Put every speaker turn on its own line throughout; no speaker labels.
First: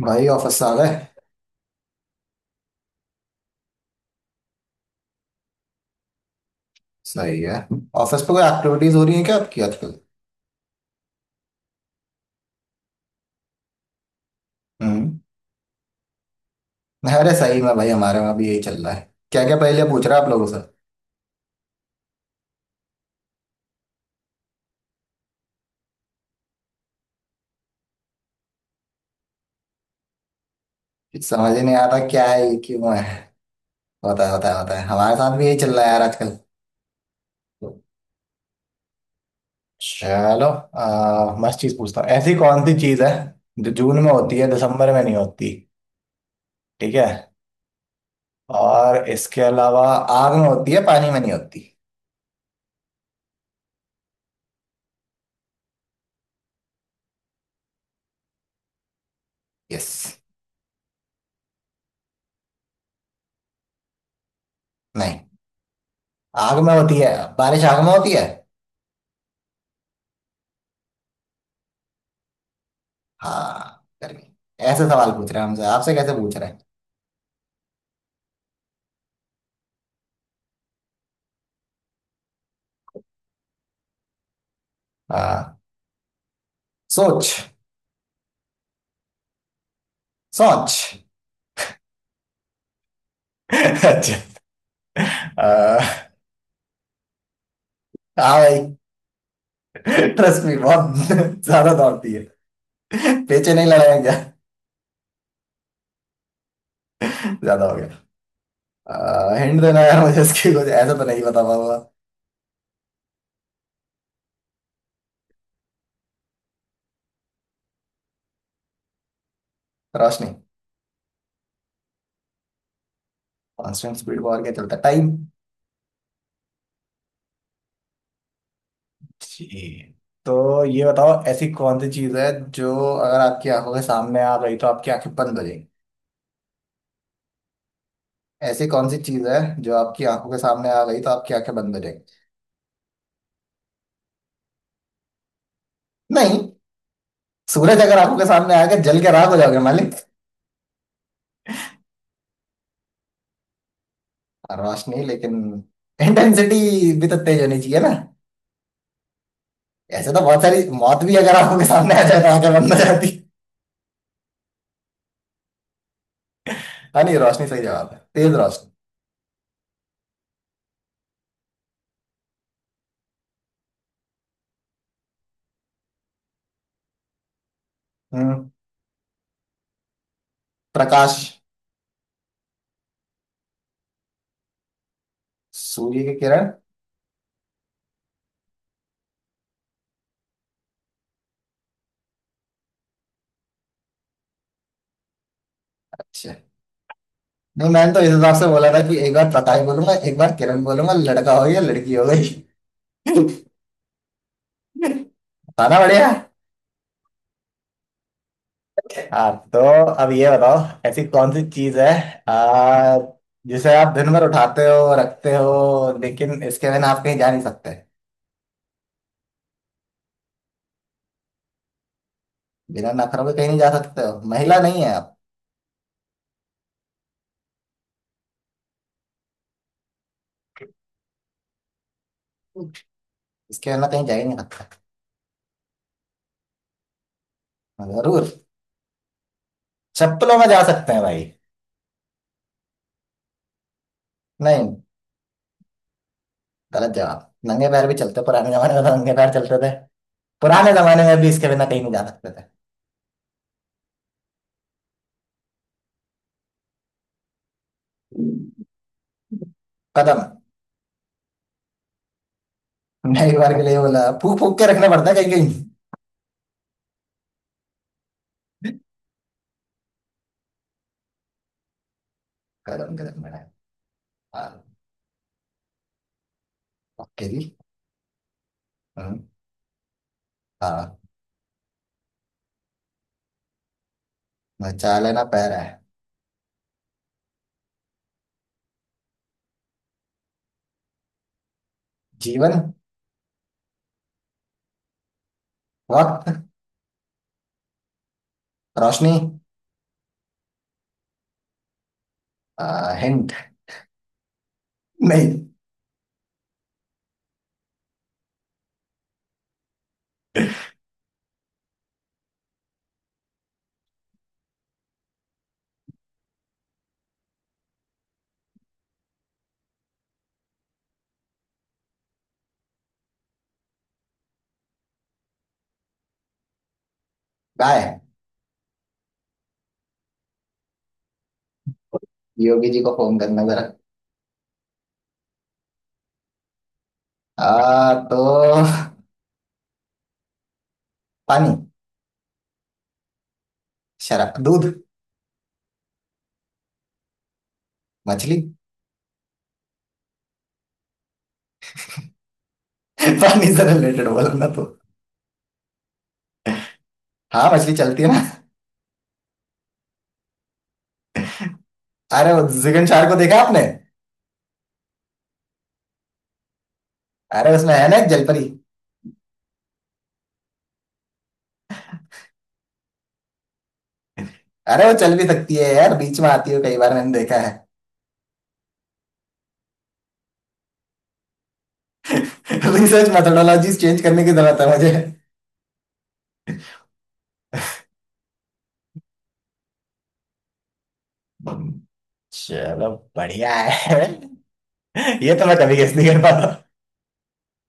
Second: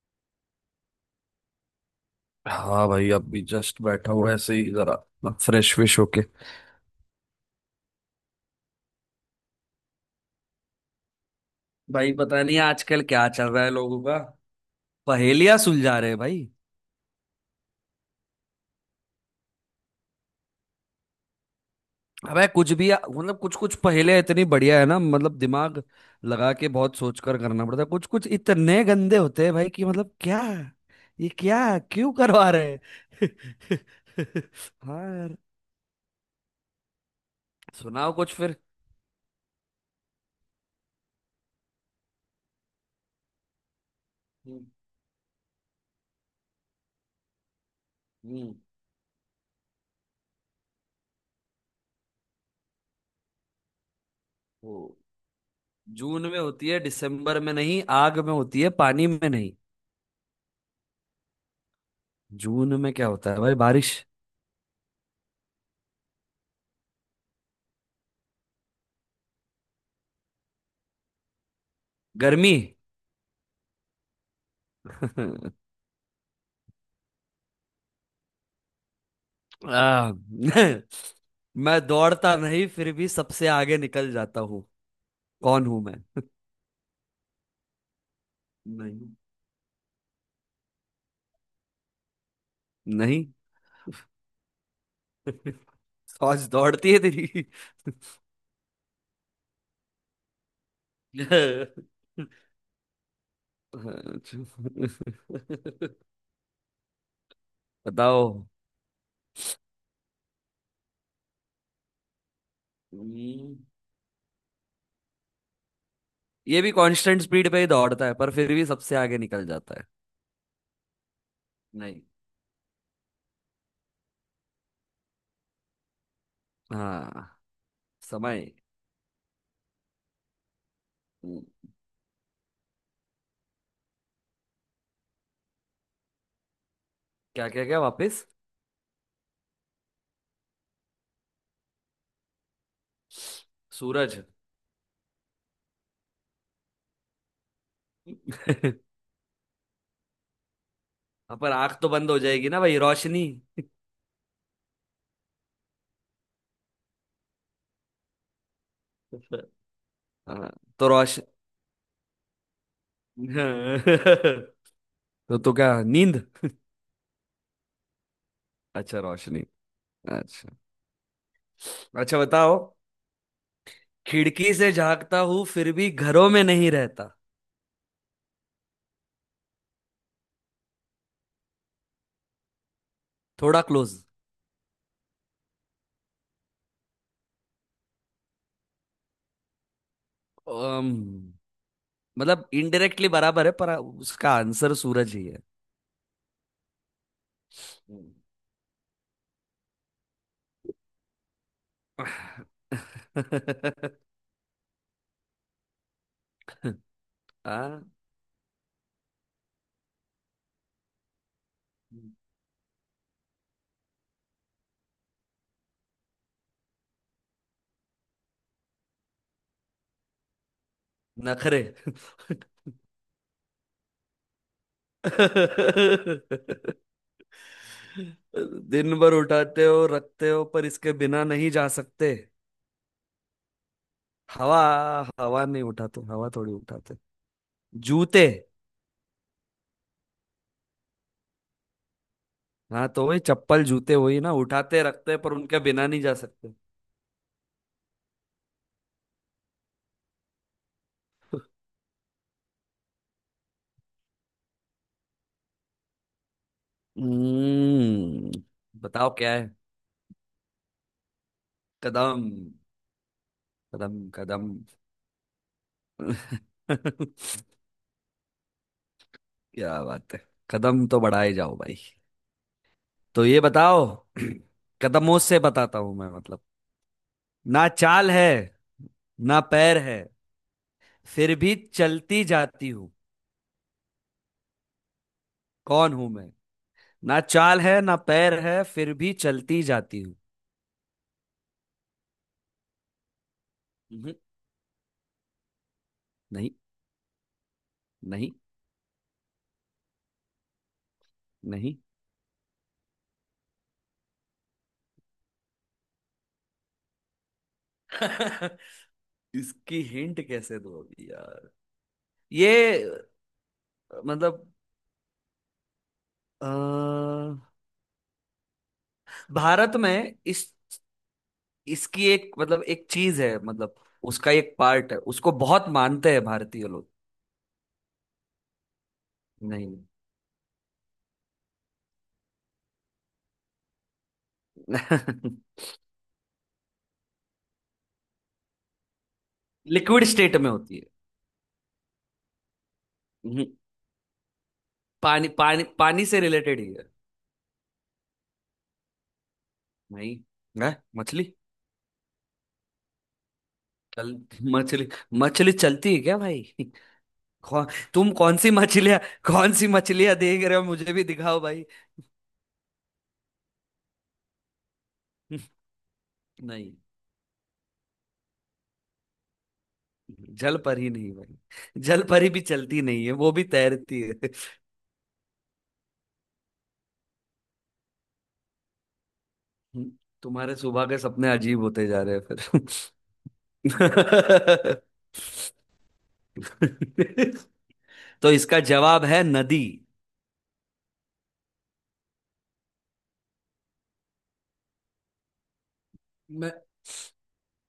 भाई ऑफिस से आ गए।
हाँ भाई, अभी जस्ट बैठा हूँ ऐसे ही जरा। फ्रेश विश होके।
सही है। ऑफिस पे कोई एक्टिविटीज हो रही है क्या आपकी आजकल?
भाई पता नहीं आजकल क्या चल रहा है लोगों का।
हम्म।
पहेलियां सुलझा रहे हैं भाई।
अरे सही में भाई हमारे वहाँ भी यही चल रहा है, क्या क्या पहले पूछ रहा आप लोगों से।
अबे कुछ भी, मतलब कुछ कुछ पहेलियां इतनी बढ़िया है ना, मतलब दिमाग लगा के बहुत सोच कर करना पड़ता है। कुछ कुछ इतने गंदे होते हैं भाई कि मतलब क्या,
कुछ
ये
समझ ही नहीं
क्या
आता
क्यों
क्या है
करवा
ये,
रहे
क्यों है।
हैं।
होता है होता है होता है
हाँ
हमारे साथ
यार,
भी यही चल रहा है यार आजकल।
सुनाओ कुछ फिर।
चलो मस्त चीज पूछता हूँ। ऐसी कौन सी चीज है जो जून में होती है
हम्म।
दिसंबर में नहीं होती। ठीक है।
हम्म,
और इसके अलावा आग में होती है पानी में नहीं होती।
वो जून में होती है दिसंबर में नहीं, आग में होती है पानी में नहीं।
यस।
जून में क्या होता है भाई, बारिश?
नहीं, आग में होती है। बारिश आग में होती है।
गर्मी।
हाँ, गर्मी। ऐसे सवाल पूछ रहे हैं हमसे, आपसे कैसे पूछ रहे हैं।
आ, मैं दौड़ता नहीं फिर भी सबसे आगे निकल जाता हूँ।
हाँ।
कौन हूं मैं?
सोच।
नहीं।
सोच।
नहीं।
अच्छा। आ,
आज दौड़ती है तेरी।
हाँ भाई, ट्रस्ट मी बहुत ज्यादा दौड़ती है। पेचे नहीं लड़ाया क्या?
अच्छा।
ज्यादा हो गया।
बताओ।
हिंट देना यार मुझे इसकी, कुछ ऐसा तो नहीं बता पाऊंगा।
हम्म, ये भी कांस्टेंट स्पीड पे ही दौड़ता है पर फिर भी सबसे आगे निकल जाता है।
रोशनी।
नहीं।
कांस्टेंट स्पीड पर और क्या चलता है? टाइम।
हाँ, समय।
जी। तो ये बताओ,
क्या?
ऐसी कौन सी चीज है जो अगर आपकी आंखों के सामने आ गई तो आपकी आंखें बंद हो।
क्या वापस?
ऐसी कौन सी चीज है जो आपकी आंखों के सामने आ गई तो आपकी आंखें बंद हो जाएंगी।
सूरज।
नहीं। सूरज अगर आंखों के सामने आ गया जल के राख हो जाओगे मालिक।
हाँ, पर आंख तो बंद हो जाएगी ना भाई, रोशनी।
रोशनी, लेकिन इंटेंसिटी भी तो तेज होनी चाहिए ना। ऐसे तो बहुत
हाँ,
सारी
तो
मौत भी
रोश
अगर आंखों के सामने आ जाए तो आंखें बंद हो जाती।
तो तो क्या नींद?
हाँ नहीं, रोशनी सही जवाब है, तेज रोशनी।
अच्छा रोशनी। अच्छा। अच्छा बताओ। खिड़की से झांकता हूँ फिर भी घरों में नहीं रहता।
हम्म। प्रकाश।
थोड़ा क्लोज।
सूर्य की किरण।
अम्म, मतलब इनडायरेक्टली बराबर है पर उसका आंसर सूरज ही है।
अच्छा। नहीं, मैंने तो इस
हम्म।
हिसाब से बोला था कि एक बार प्रकाश बोलूंगा एक बार किरण बोलूंगा, लड़का हो गया लड़की हो गई। था ना बढ़िया।
हाँ,
हाँ तो अब ये बताओ, ऐसी कौन सी चीज है आ, जिसे आप दिन भर उठाते हो रखते हो लेकिन इसके बिना आप कहीं जा नहीं सकते।
नखरे।
बिना नखरों के कहीं नहीं जा सकते हो? महिला नहीं है आप।
दिन भर उठाते हो रखते हो पर इसके बिना नहीं जा सकते।
इसके बिना कहीं जा ही नहीं
हवा।
सकते।
हवा नहीं उठाते, हवा थोड़ी उठाते।
हाँ,
जूते।
जरूर। चप्पलों में जा सकते हैं भाई।
हाँ तो वही चप्पल जूते, वही ना
नहीं,
उठाते रखते, पर उनके बिना नहीं जा सकते।
गलत जवाब। नंगे पैर भी चलते, पुराने जमाने में तो नंगे पैर चलते थे। पुराने जमाने में भी इसके बिना कहीं नहीं जा सकते थे।
हम्म। बताओ क्या है।
कदम।
कदम।
मैं एक बार के लिए
कदम
बोला, फूक
कदम।
फूक के रखने पड़ते हैं कहीं कहीं।
क्या बात है, कदम तो बढ़ाए जाओ भाई।
कदम कदम
तो
बड़ा।
ये बताओ।
हाँ।
कदमों से बताता हूं मैं, मतलब
ओके जी।
ना चाल है
हम्म।
ना पैर है
हाँ।
फिर भी चलती जाती हूँ।
बचा लेना, पैर है।
कौन हूं मैं? ना चाल है ना पैर है फिर भी चलती जाती हूँ।
जीवन।
हम्म।
वक्त।
नहीं। नहीं।
रोशनी।
नहीं।
हिंट। नहीं।
इसकी हिंट कैसे दो अभी यार। ये मतलब अ, भारत में इस इसकी एक, मतलब एक चीज है, मतलब उसका एक पार्ट है, उसको बहुत मानते हैं भारतीय लोग।
गाय।
नहीं।
योगी जी को फोन करना जरा। तो
लिक्विड स्टेट में होती
पानी।
है।
शराब, दूध।
पानी, पानी से रिलेटेड ही है
मछली।
भाई। है मछली?
पानी से रिलेटेड
चल
बोलना तो।
मछली? मछली चलती है क्या भाई?
हाँ
कौन?
मछली चलती है
तुम कौन
ना।
सी मछलियां कौन सी मछलियां देख रहे हो, मुझे भी दिखाओ भाई।
अरे वो जिगन चार को देखा आपने?
नहीं,
अरे उसमें है ना एक जलपरी।
जल पर ही नहीं भाई, जल पर ही भी चलती नहीं है, वो भी तैरती है।
अरे वो चल भी सकती है यार, बीच में आती है कई बार मैंने देखा है।
तुम्हारे सुबह के सपने अजीब होते जा रहे हैं फिर।
रिसर्च मेथोडोलॉजी चेंज करने की जरूरत है मुझे।
तो इसका जवाब है नदी।
चलो, बढ़िया है। ये तो मैं कभी गेस नहीं कर पाता।
मैं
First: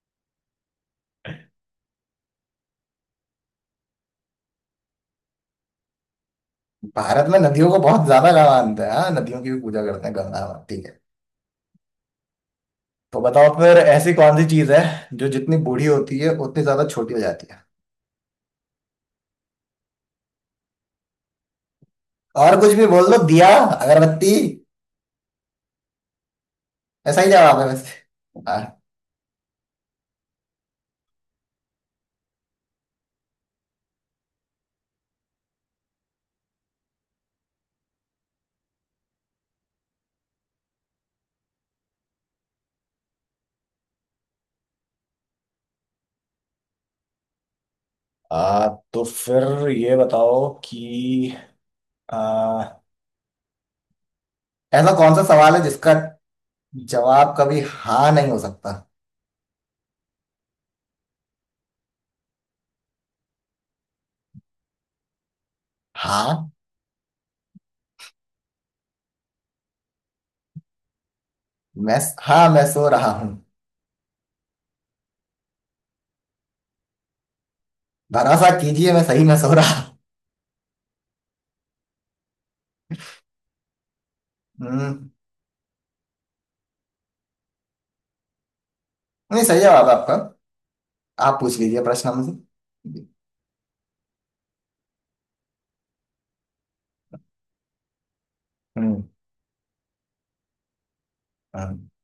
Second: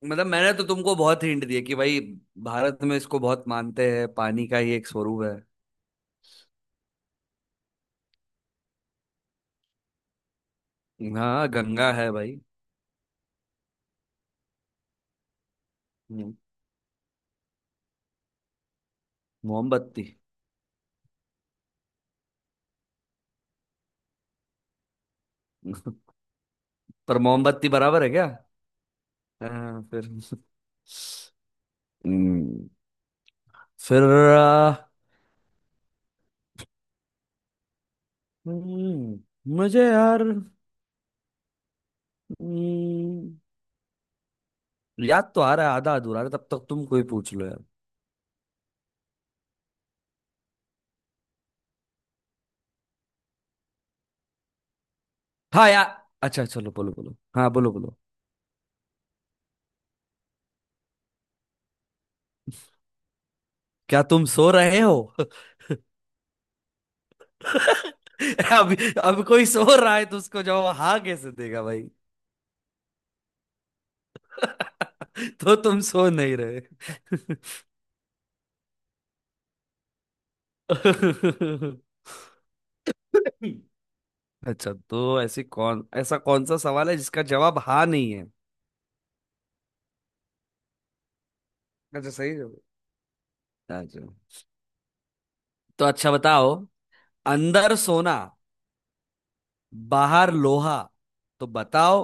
मतलब मैंने तो तुमको बहुत हिंट दिए कि भाई भारत में इसको बहुत मानते हैं, पानी का ही एक स्वरूप है।
भारत में नदियों को बहुत ज्यादा का मानते हैं, हाँ नदियों की भी पूजा करते हैं, गंगा माता है।
हाँ, गंगा है भाई।
तो बताओ फिर, ऐसी कौन सी चीज है जो जितनी बूढ़ी होती
हम्म,
है उतनी ज्यादा छोटी हो जाती है।
मोमबत्ती।
और कुछ भी बोल दो, दिया, अगरबत्ती।
पर
ऐसा ही जवाब है
मोमबत्ती
वैसे।
बराबर है क्या?
हाँ।
हाँ, फिर। हम्म, फिर। आ, हम्म, मुझे यार, हम्म, याद तो आ रहा है, आधा अधूरा है, तब तक तुम कोई पूछ लो यार।
आ, तो फिर ये बताओ कि आ, ऐसा कौन सा सवाल है
हाँ यार,
जिसका
अच्छा चलो बोलो बोलो,
जवाब
हाँ
कभी
बोलो बोलो।
हाँ नहीं हो सकता।
क्या तुम सो रहे हो?
हाँ,
अब अब कोई सो रहा है तो उसको जवाब हाँ कैसे देगा भाई।
मैं। हाँ, मैं सो रहा हूँ।
तो तुम सो नहीं रहे।
भरोसा कीजिए मैं सही में सो रहा हूँ।
अच्छा तो
हम्म।
ऐसी कौन, ऐसा कौन सा सवाल है जिसका जवाब हाँ नहीं है।
नहीं सही जवाब है आपका। आप पूछ लीजिए प्रश्न
अच्छा, सही
हमसे।
जवाब। अच्छा। तो अच्छा बताओ। अंदर सोना,
हम्म।
बाहर लोहा। तो
हाँ।
बताओ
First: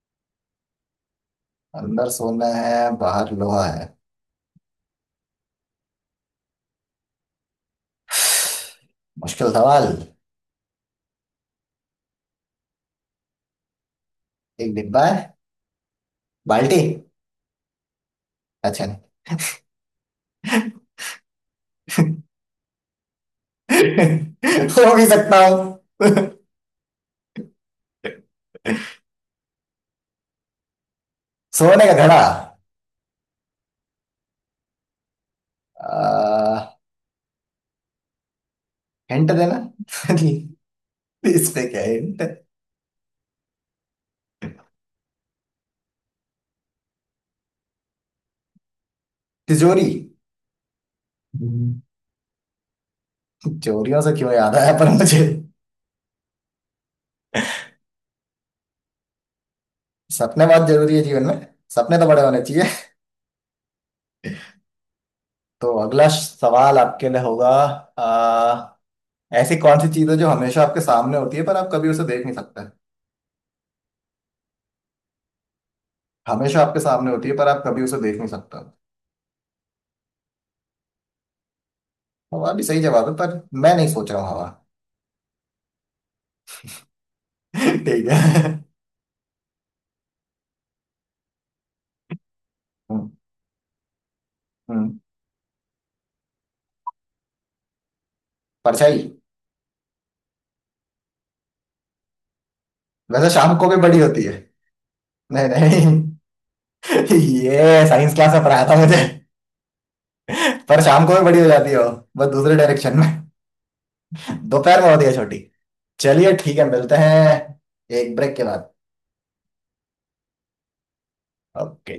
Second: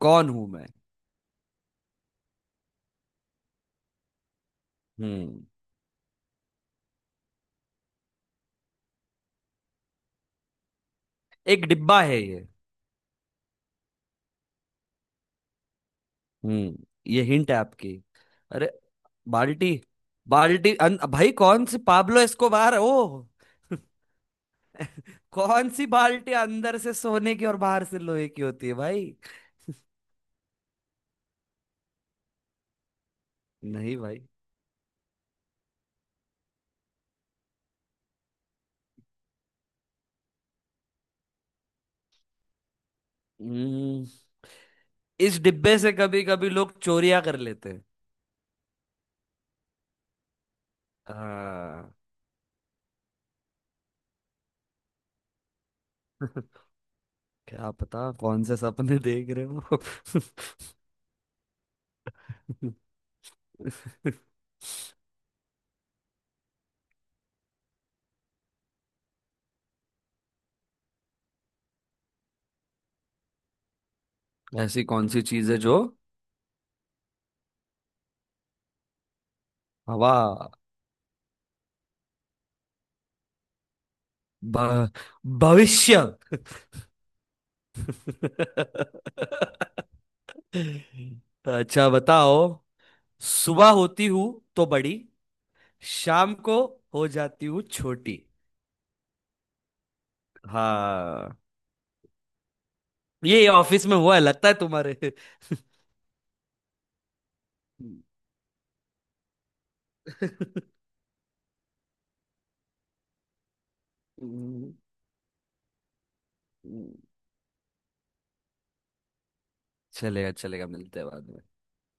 कौन हूं मैं।
अंदर सोना है बाहर लोहा है।
हम्म।
मुश्किल सवाल।
एक डिब्बा है ये।
एक डिब्बा है।
हम्म।
बाल्टी।
ये हिंट है आपकी? अरे,
अच्छा, नहीं।
बाल्टी? भाई कौन सी पाब्लो एस्कोबार है? ओ,
हो भी सकता हूँ।
कौन सी बाल्टी अंदर से सोने की और बाहर से लोहे की होती है भाई।
सोने का घड़ा।
नहीं भाई।
आ, हिंट देना। इस पे क्या हिंट?
हम्म, इस डिब्बे से कभी कभी लोग चोरियां कर लेते हैं।
तिजोरी। हम्म।
हाँ।
तिजोरियों से क्यों याद आया पर मुझे।
क्या पता कौन से सपने देख रहे हो।
सपने बहुत जरूरी है जीवन में। सपने तो बड़े होने चाहिए। तो अगला सवाल आपके लिए होगा। आ, ऐसी कौन सी चीज है जो हमेशा आपके सामने होती है पर आप कभी उसे देख नहीं सकते।
ऐसी कौन सी चीज है जो,
हमेशा आपके सामने होती है पर आप कभी उसे देख नहीं सकते हो।
हवा।
हवा भी सही जवाब है, पर मैं नहीं सोच रहा हूँ हवा।
भ- भविष्य।
ठीक है।
अच्छा बताओ।
हम्म।
सुबह होती हूँ तो बड़ी,
हम्म।
शाम को हो जाती हूँ छोटी।
परछाई।
हाँ।
वैसे
ये
शाम को भी
ऑफिस में
बड़ी
हुआ है
होती है।
लगता है तुम्हारे।
नहीं नहीं। ये साइंस क्लास में पढ़ाया था मुझे। पर शाम को भी बड़ी हो जाती है वो, बस दूसरे डायरेक्शन में।
हम्म।
दोपहर में होती है छोटी। चलिए ठीक है, मिलते हैं एक ब्रेक के बाद।
चलेगा चलेगा, मिलते हैं बाद में।
ओके।